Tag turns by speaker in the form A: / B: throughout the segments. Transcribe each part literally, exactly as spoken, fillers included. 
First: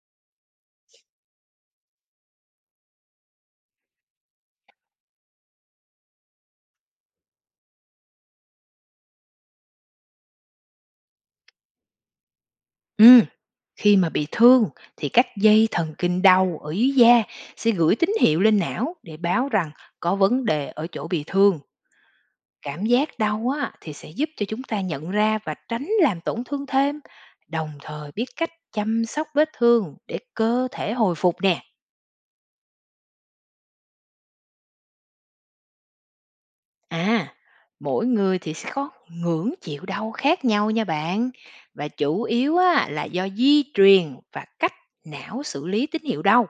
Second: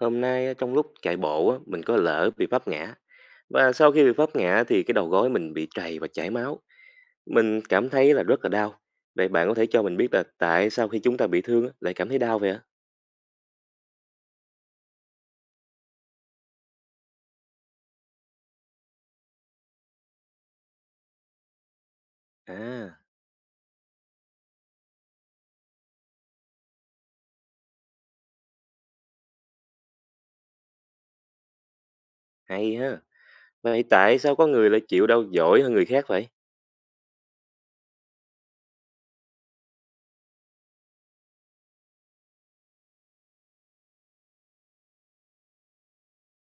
A: Hôm nay trong lúc chạy bộ á, mình có lỡ bị vấp ngã và sau khi bị vấp ngã thì cái đầu gối mình bị trầy và chảy máu. Mình cảm thấy là rất là đau. Vậy bạn có thể cho mình biết là tại sao khi chúng ta bị thương á, lại cảm thấy đau vậy ạ?
B: Ừm, Khi mà bị thương thì các dây thần kinh đau ở dưới da sẽ gửi tín hiệu lên não để báo rằng có vấn đề ở chỗ bị thương. Cảm
A: À,
B: giác đau á, thì sẽ giúp cho chúng ta nhận ra và tránh làm tổn thương thêm, đồng thời biết cách chăm sóc vết thương để cơ thể hồi phục nè.
A: hay ha. Vậy tại sao có người lại chịu đau giỏi hơn người khác vậy?
B: À, mỗi người thì sẽ có ngưỡng chịu đau khác nhau nha bạn. Và chủ yếu á, là do di truyền và cách não xử lý tín hiệu đau.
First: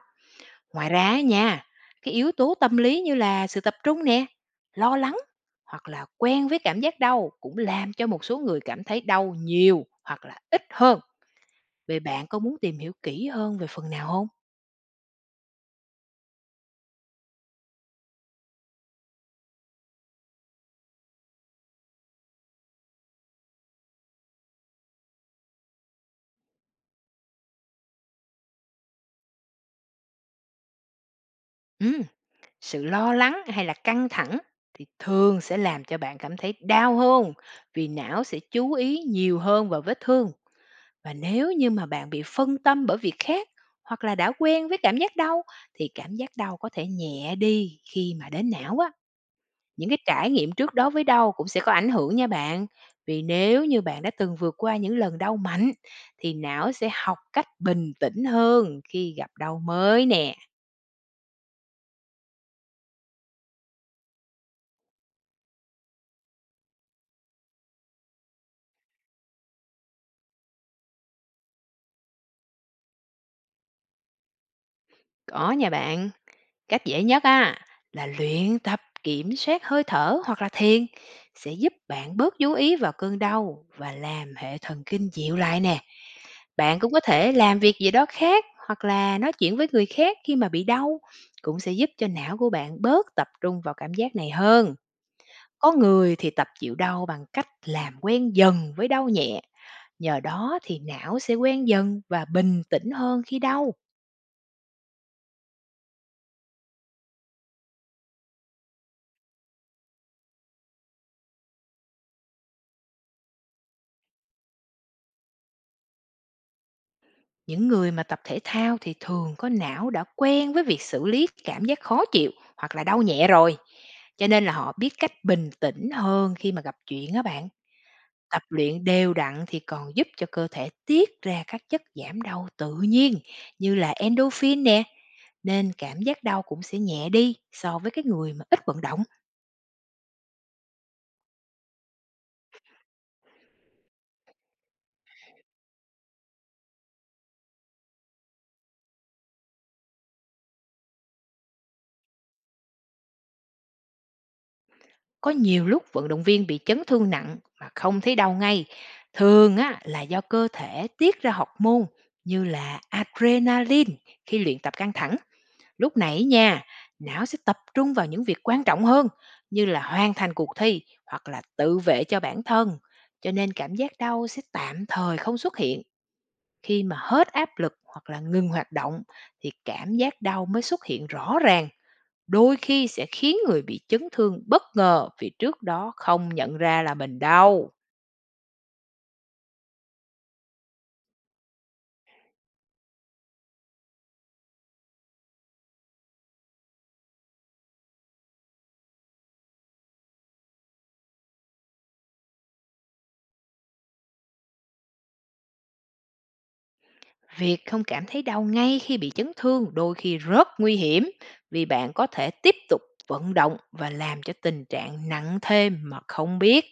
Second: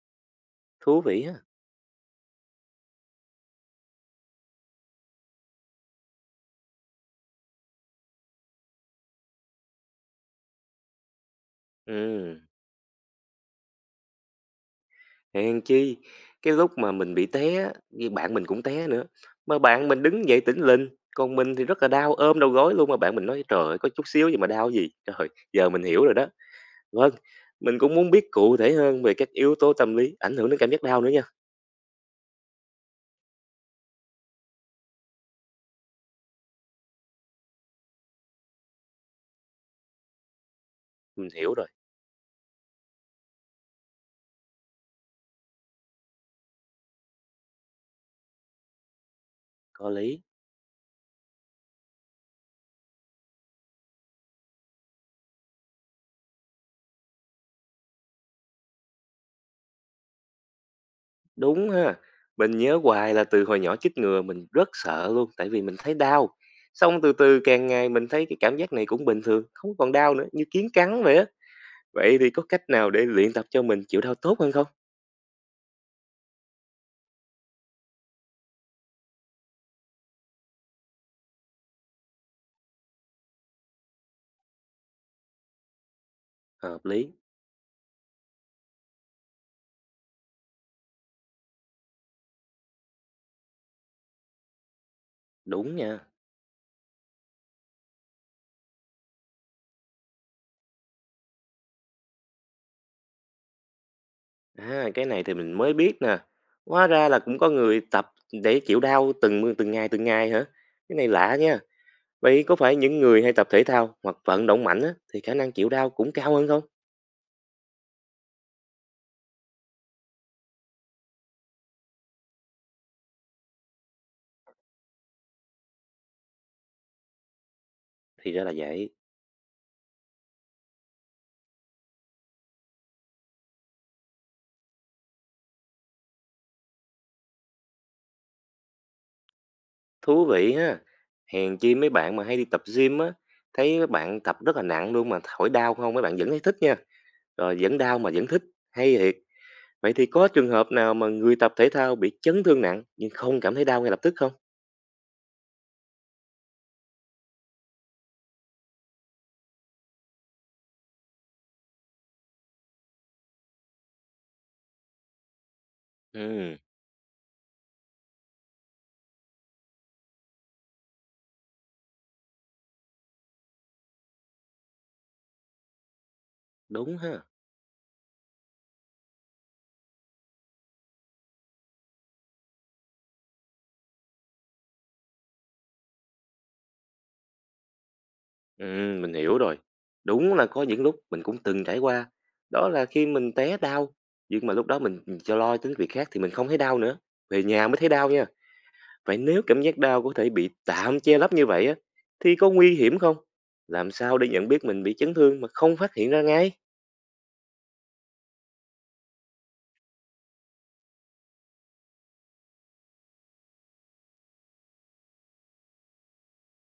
B: Ngoài
A: Thú
B: ra á
A: vị ha.
B: nha, cái yếu tố tâm lý như là sự tập trung nè, lo lắng, hoặc là quen với cảm giác đau cũng làm cho một số người cảm thấy đau nhiều hoặc là ít hơn. Vậy bạn
A: Ừ,
B: có muốn tìm hiểu kỹ hơn về phần nào không?
A: hèn chi cái lúc mà mình bị té, á, thì bạn mình cũng té nữa. Mà bạn mình đứng dậy tỉnh lình, còn mình thì rất là đau ôm đầu gối luôn mà bạn mình nói trời ơi, có chút xíu gì mà đau gì. Trời, giờ mình hiểu rồi đó. Vâng, mình cũng muốn biết cụ thể hơn về các yếu tố tâm lý ảnh hưởng đến cảm giác đau nữa nha.
B: Ừm, Sự lo lắng hay là căng thẳng thì thường sẽ làm cho bạn cảm thấy đau hơn vì não sẽ chú ý nhiều hơn vào vết thương. Và
A: Mình
B: nếu
A: hiểu rồi,
B: như mà bạn bị phân tâm bởi việc khác, hoặc là đã quen với cảm giác đau, thì cảm giác đau có thể nhẹ đi khi mà đến não á. Những
A: có
B: cái
A: lý.
B: trải nghiệm trước đó với đau cũng sẽ có ảnh hưởng nha bạn. Vì nếu như bạn đã từng vượt qua những lần đau mạnh thì não sẽ học cách bình tĩnh hơn khi gặp đau mới nè.
A: Đúng ha. Mình nhớ hoài là từ hồi nhỏ chích ngừa mình rất sợ luôn tại vì mình thấy đau. Xong từ từ càng ngày mình thấy cái cảm giác này cũng bình thường, không còn đau nữa, như kiến cắn vậy á. Vậy thì có cách nào để luyện tập cho mình chịu đau tốt hơn không?
B: Có nha bạn, cách dễ nhất á là luyện tập kiểm soát hơi thở hoặc là thiền, sẽ giúp bạn bớt chú ý vào cơn đau và làm hệ thần kinh dịu lại nè.
A: Hợp
B: Bạn cũng có
A: lý,
B: thể làm việc gì đó khác hoặc là nói chuyện với người khác, khi mà bị đau cũng sẽ giúp cho não của bạn bớt tập trung vào cảm giác này hơn. Có
A: đúng nha.
B: người thì tập chịu đau bằng cách làm quen dần với đau nhẹ, nhờ đó thì não sẽ quen dần và bình tĩnh hơn khi đau.
A: À, cái này thì mình mới biết nè. Hóa ra là cũng có người tập để chịu đau từng từng ngày từng ngày hả? Cái này lạ nha. Vậy có phải những người hay tập thể thao hoặc vận động mạnh á, thì khả năng chịu đau cũng cao hơn không?
B: Những người mà tập thể thao thì thường có não đã quen với việc xử lý cảm giác khó chịu hoặc là đau nhẹ rồi, cho nên là họ biết cách bình tĩnh hơn khi mà gặp chuyện á bạn.
A: Thì
B: Tập
A: ra là
B: luyện
A: vậy.
B: đều đặn thì còn giúp cho cơ thể tiết ra các chất giảm đau tự nhiên như là endorphin nè, nên cảm giác đau cũng sẽ nhẹ đi so với cái người mà ít vận động.
A: Thú vị ha. Hèn chi mấy bạn mà hay đi tập gym á, thấy mấy bạn tập rất là nặng luôn mà hỏi đau không mấy bạn vẫn thấy thích nha. Rồi vẫn đau mà vẫn thích. Hay thiệt. Vậy thì có trường hợp nào mà người tập thể thao bị chấn thương nặng nhưng không cảm thấy đau ngay lập tức không?
B: Có nhiều lúc vận động viên bị chấn thương nặng mà không thấy đau ngay, thường á là do cơ thể tiết ra hormone môn như là adrenaline khi luyện tập căng thẳng. Lúc nãy
A: Ừ,
B: nha, não sẽ tập trung vào những việc quan trọng hơn như là hoàn thành cuộc thi hoặc là tự vệ cho bản thân. Cho nên cảm giác đau sẽ tạm thời không xuất hiện, khi mà
A: đúng ha.
B: hết áp lực hoặc là ngừng hoạt động thì cảm giác đau mới xuất hiện rõ ràng, đôi khi sẽ khiến người bị chấn thương bất ngờ vì trước đó không nhận ra là mình đau.
A: Ừm, mình hiểu rồi. Đúng là có những lúc mình cũng từng trải qua, đó là khi mình té đau, nhưng mà lúc đó mình, ừm, cho lo tính việc khác thì mình không thấy đau nữa, về nhà mới thấy đau nha. Vậy nếu cảm giác đau có thể bị tạm che lấp như vậy á, thì có nguy hiểm không? Làm sao để nhận biết mình bị chấn thương mà không phát hiện ra ngay?
B: Việc không cảm thấy đau ngay khi bị chấn thương đôi khi rất nguy hiểm, vì bạn có thể tiếp tục vận động và làm cho tình trạng nặng thêm mà không biết.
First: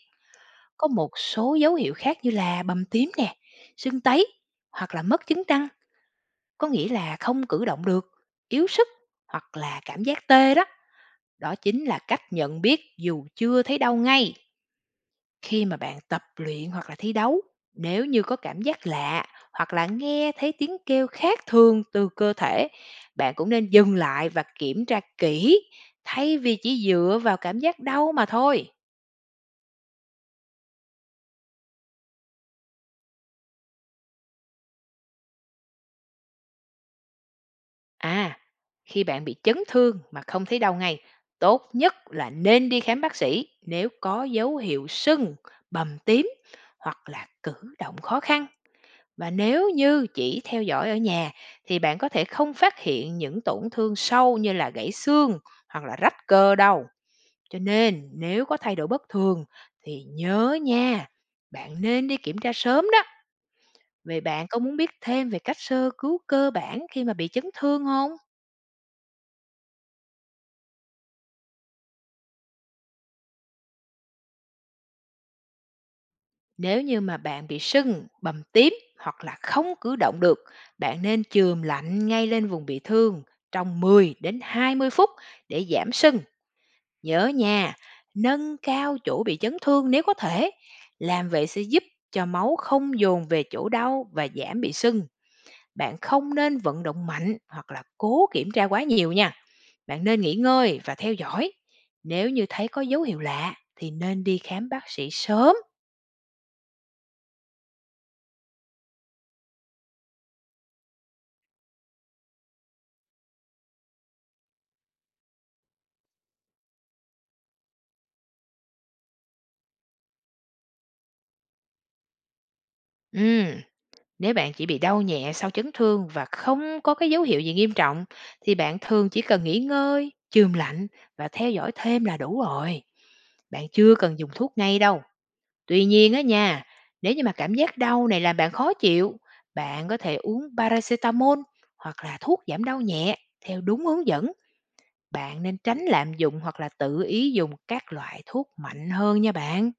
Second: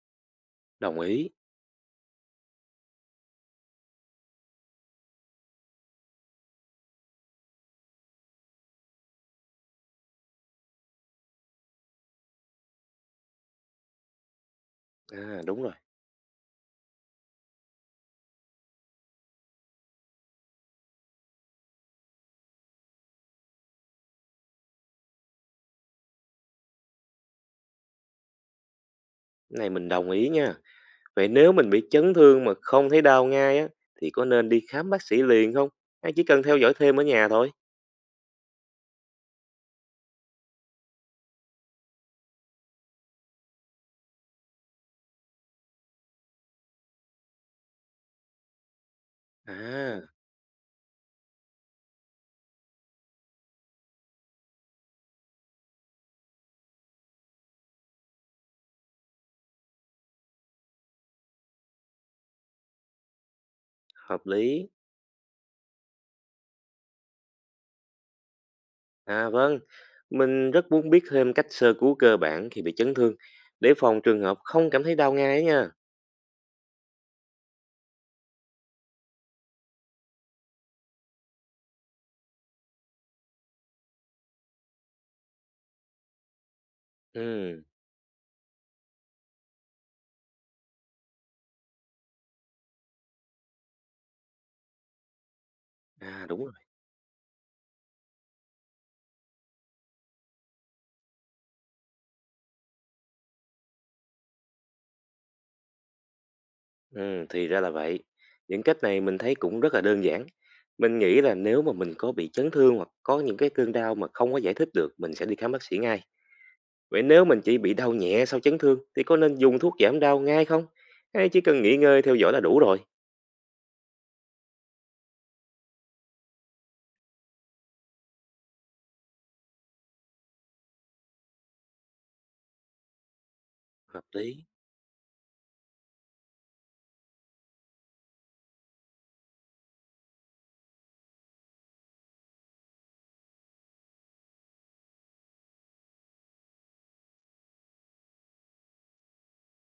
B: Có
A: Đồng
B: một
A: ý.
B: số dấu hiệu khác như là bầm tím nè, sưng tấy, hoặc là mất chứng trăng, có nghĩa là không cử động được, yếu sức, hoặc là cảm giác tê đó. Đó chính là cách nhận biết dù chưa thấy đau ngay.
A: À, đúng
B: Khi
A: rồi,
B: mà bạn tập luyện hoặc là thi đấu, nếu như có cảm giác lạ hoặc là nghe thấy tiếng kêu khác thường từ cơ thể, bạn cũng nên dừng lại và kiểm tra kỹ, thay vì chỉ dựa vào cảm giác đau mà thôi.
A: cái này mình đồng ý nha. Vậy nếu mình bị chấn thương mà không thấy đau ngay á, thì có nên đi khám bác sĩ liền không? Hay chỉ cần theo dõi thêm ở nhà thôi?
B: à Khi bạn bị chấn thương mà không thấy đau ngay, tốt nhất là nên đi khám bác sĩ nếu có dấu hiệu sưng, bầm tím, hoặc là cử động khó khăn. Và nếu
A: À,
B: như chỉ theo dõi ở nhà thì bạn có thể không phát hiện những tổn thương sâu như là gãy xương hoặc là rách cơ đâu. Cho nên nếu có thay đổi bất thường thì nhớ nha, bạn nên đi kiểm tra sớm đó. Vậy
A: hợp
B: bạn có
A: lý.
B: muốn biết thêm về cách sơ cứu cơ bản khi mà bị chấn thương không?
A: À vâng, mình rất muốn biết thêm cách sơ cứu cơ bản khi bị chấn thương để phòng trường hợp không cảm thấy đau ngay ấy nha.
B: Nếu như mà bạn bị sưng, bầm tím, hoặc là không cử động được, bạn nên chườm lạnh ngay lên vùng bị thương trong mười đến hai mươi phút để giảm sưng. Nhớ
A: Ừ,
B: nha, nâng cao chỗ bị chấn thương nếu có thể. Làm vậy sẽ giúp cho máu không dồn về chỗ đau và giảm bị sưng. Bạn
A: à
B: không
A: đúng rồi.
B: nên vận động mạnh hoặc là cố kiểm tra quá nhiều nha. Bạn nên nghỉ ngơi và theo dõi. Nếu như thấy có dấu hiệu lạ thì nên đi khám bác sĩ sớm.
A: Ừ, thì ra là vậy. Những cách này mình thấy cũng rất là đơn giản. Mình nghĩ là nếu mà mình có bị chấn thương hoặc có những cái cơn đau mà không có giải thích được, mình sẽ đi khám bác sĩ ngay. Vậy nếu mình chỉ bị đau nhẹ sau chấn thương thì có nên dùng thuốc giảm đau ngay không? Hay chỉ cần nghỉ ngơi theo dõi là đủ rồi?
B: Ừm, Nếu bạn chỉ bị đau nhẹ sau chấn thương và không có cái dấu hiệu gì nghiêm trọng thì bạn thường chỉ cần nghỉ ngơi, chườm lạnh, và theo dõi thêm là đủ rồi. Bạn chưa
A: Hợp
B: cần dùng
A: lý.
B: thuốc ngay đâu. Tuy nhiên á nha, nếu như mà cảm giác đau này làm bạn khó chịu, bạn có thể uống paracetamol hoặc là thuốc giảm đau nhẹ theo đúng hướng dẫn. Bạn nên tránh lạm dụng hoặc là tự ý dùng các loại thuốc mạnh hơn nha bạn.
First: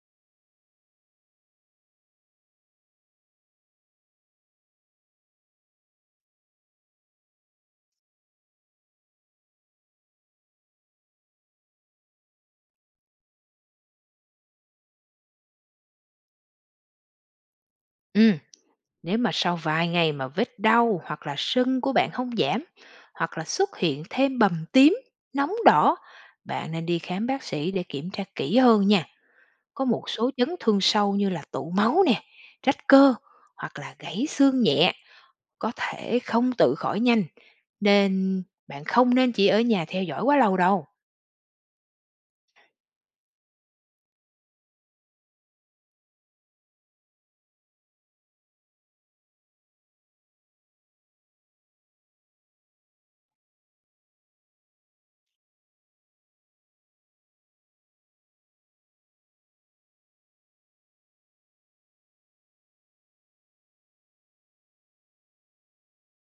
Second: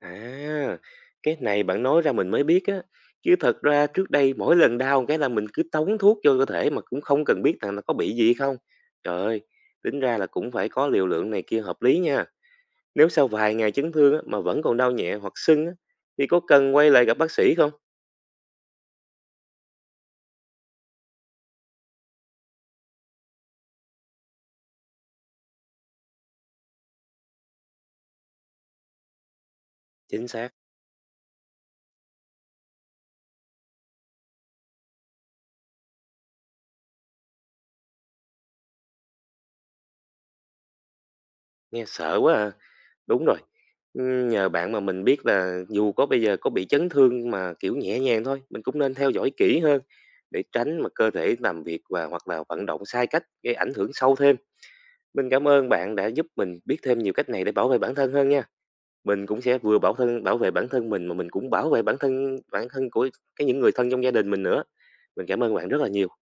A: À, cái này bạn nói ra mình mới biết á, chứ thật ra trước đây mỗi lần đau cái là mình cứ tống thuốc vô cơ thể mà cũng không cần biết rằng là có bị gì không. Trời ơi, tính ra là cũng phải có liều lượng này kia hợp lý nha. Nếu sau vài ngày chấn thương á, mà vẫn còn đau nhẹ hoặc sưng á, thì có cần quay lại gặp bác sĩ không?
B: Ừ, nếu mà sau vài ngày mà vết đau hoặc là sưng của bạn không giảm, hoặc là xuất hiện thêm bầm tím, nóng đỏ, bạn nên đi khám bác sĩ để kiểm tra kỹ hơn nha. Có một
A: Chính
B: số chấn
A: xác,
B: thương sâu như là tụ máu nè, rách cơ, hoặc là gãy xương nhẹ, có thể không tự khỏi nhanh, nên bạn không nên chỉ ở nhà theo dõi quá lâu đâu.
A: nghe sợ quá à. Đúng rồi, ưm, nhờ bạn mà mình biết là dù có bây giờ có bị chấn thương mà, kiểu, nhẹ nhàng thôi, mình cũng nên theo dõi kỹ hơn để tránh mà cơ thể làm việc và hoặc là vận động sai cách gây ảnh hưởng sâu thêm. Mình cảm ơn bạn đã giúp mình biết thêm nhiều cách này để bảo vệ bản thân hơn nha. Mình cũng sẽ vừa bảo thân bảo vệ bản thân mình mà mình cũng bảo vệ bản thân bản thân của cái những người thân trong gia đình mình nữa. Mình cảm ơn bạn rất là nhiều.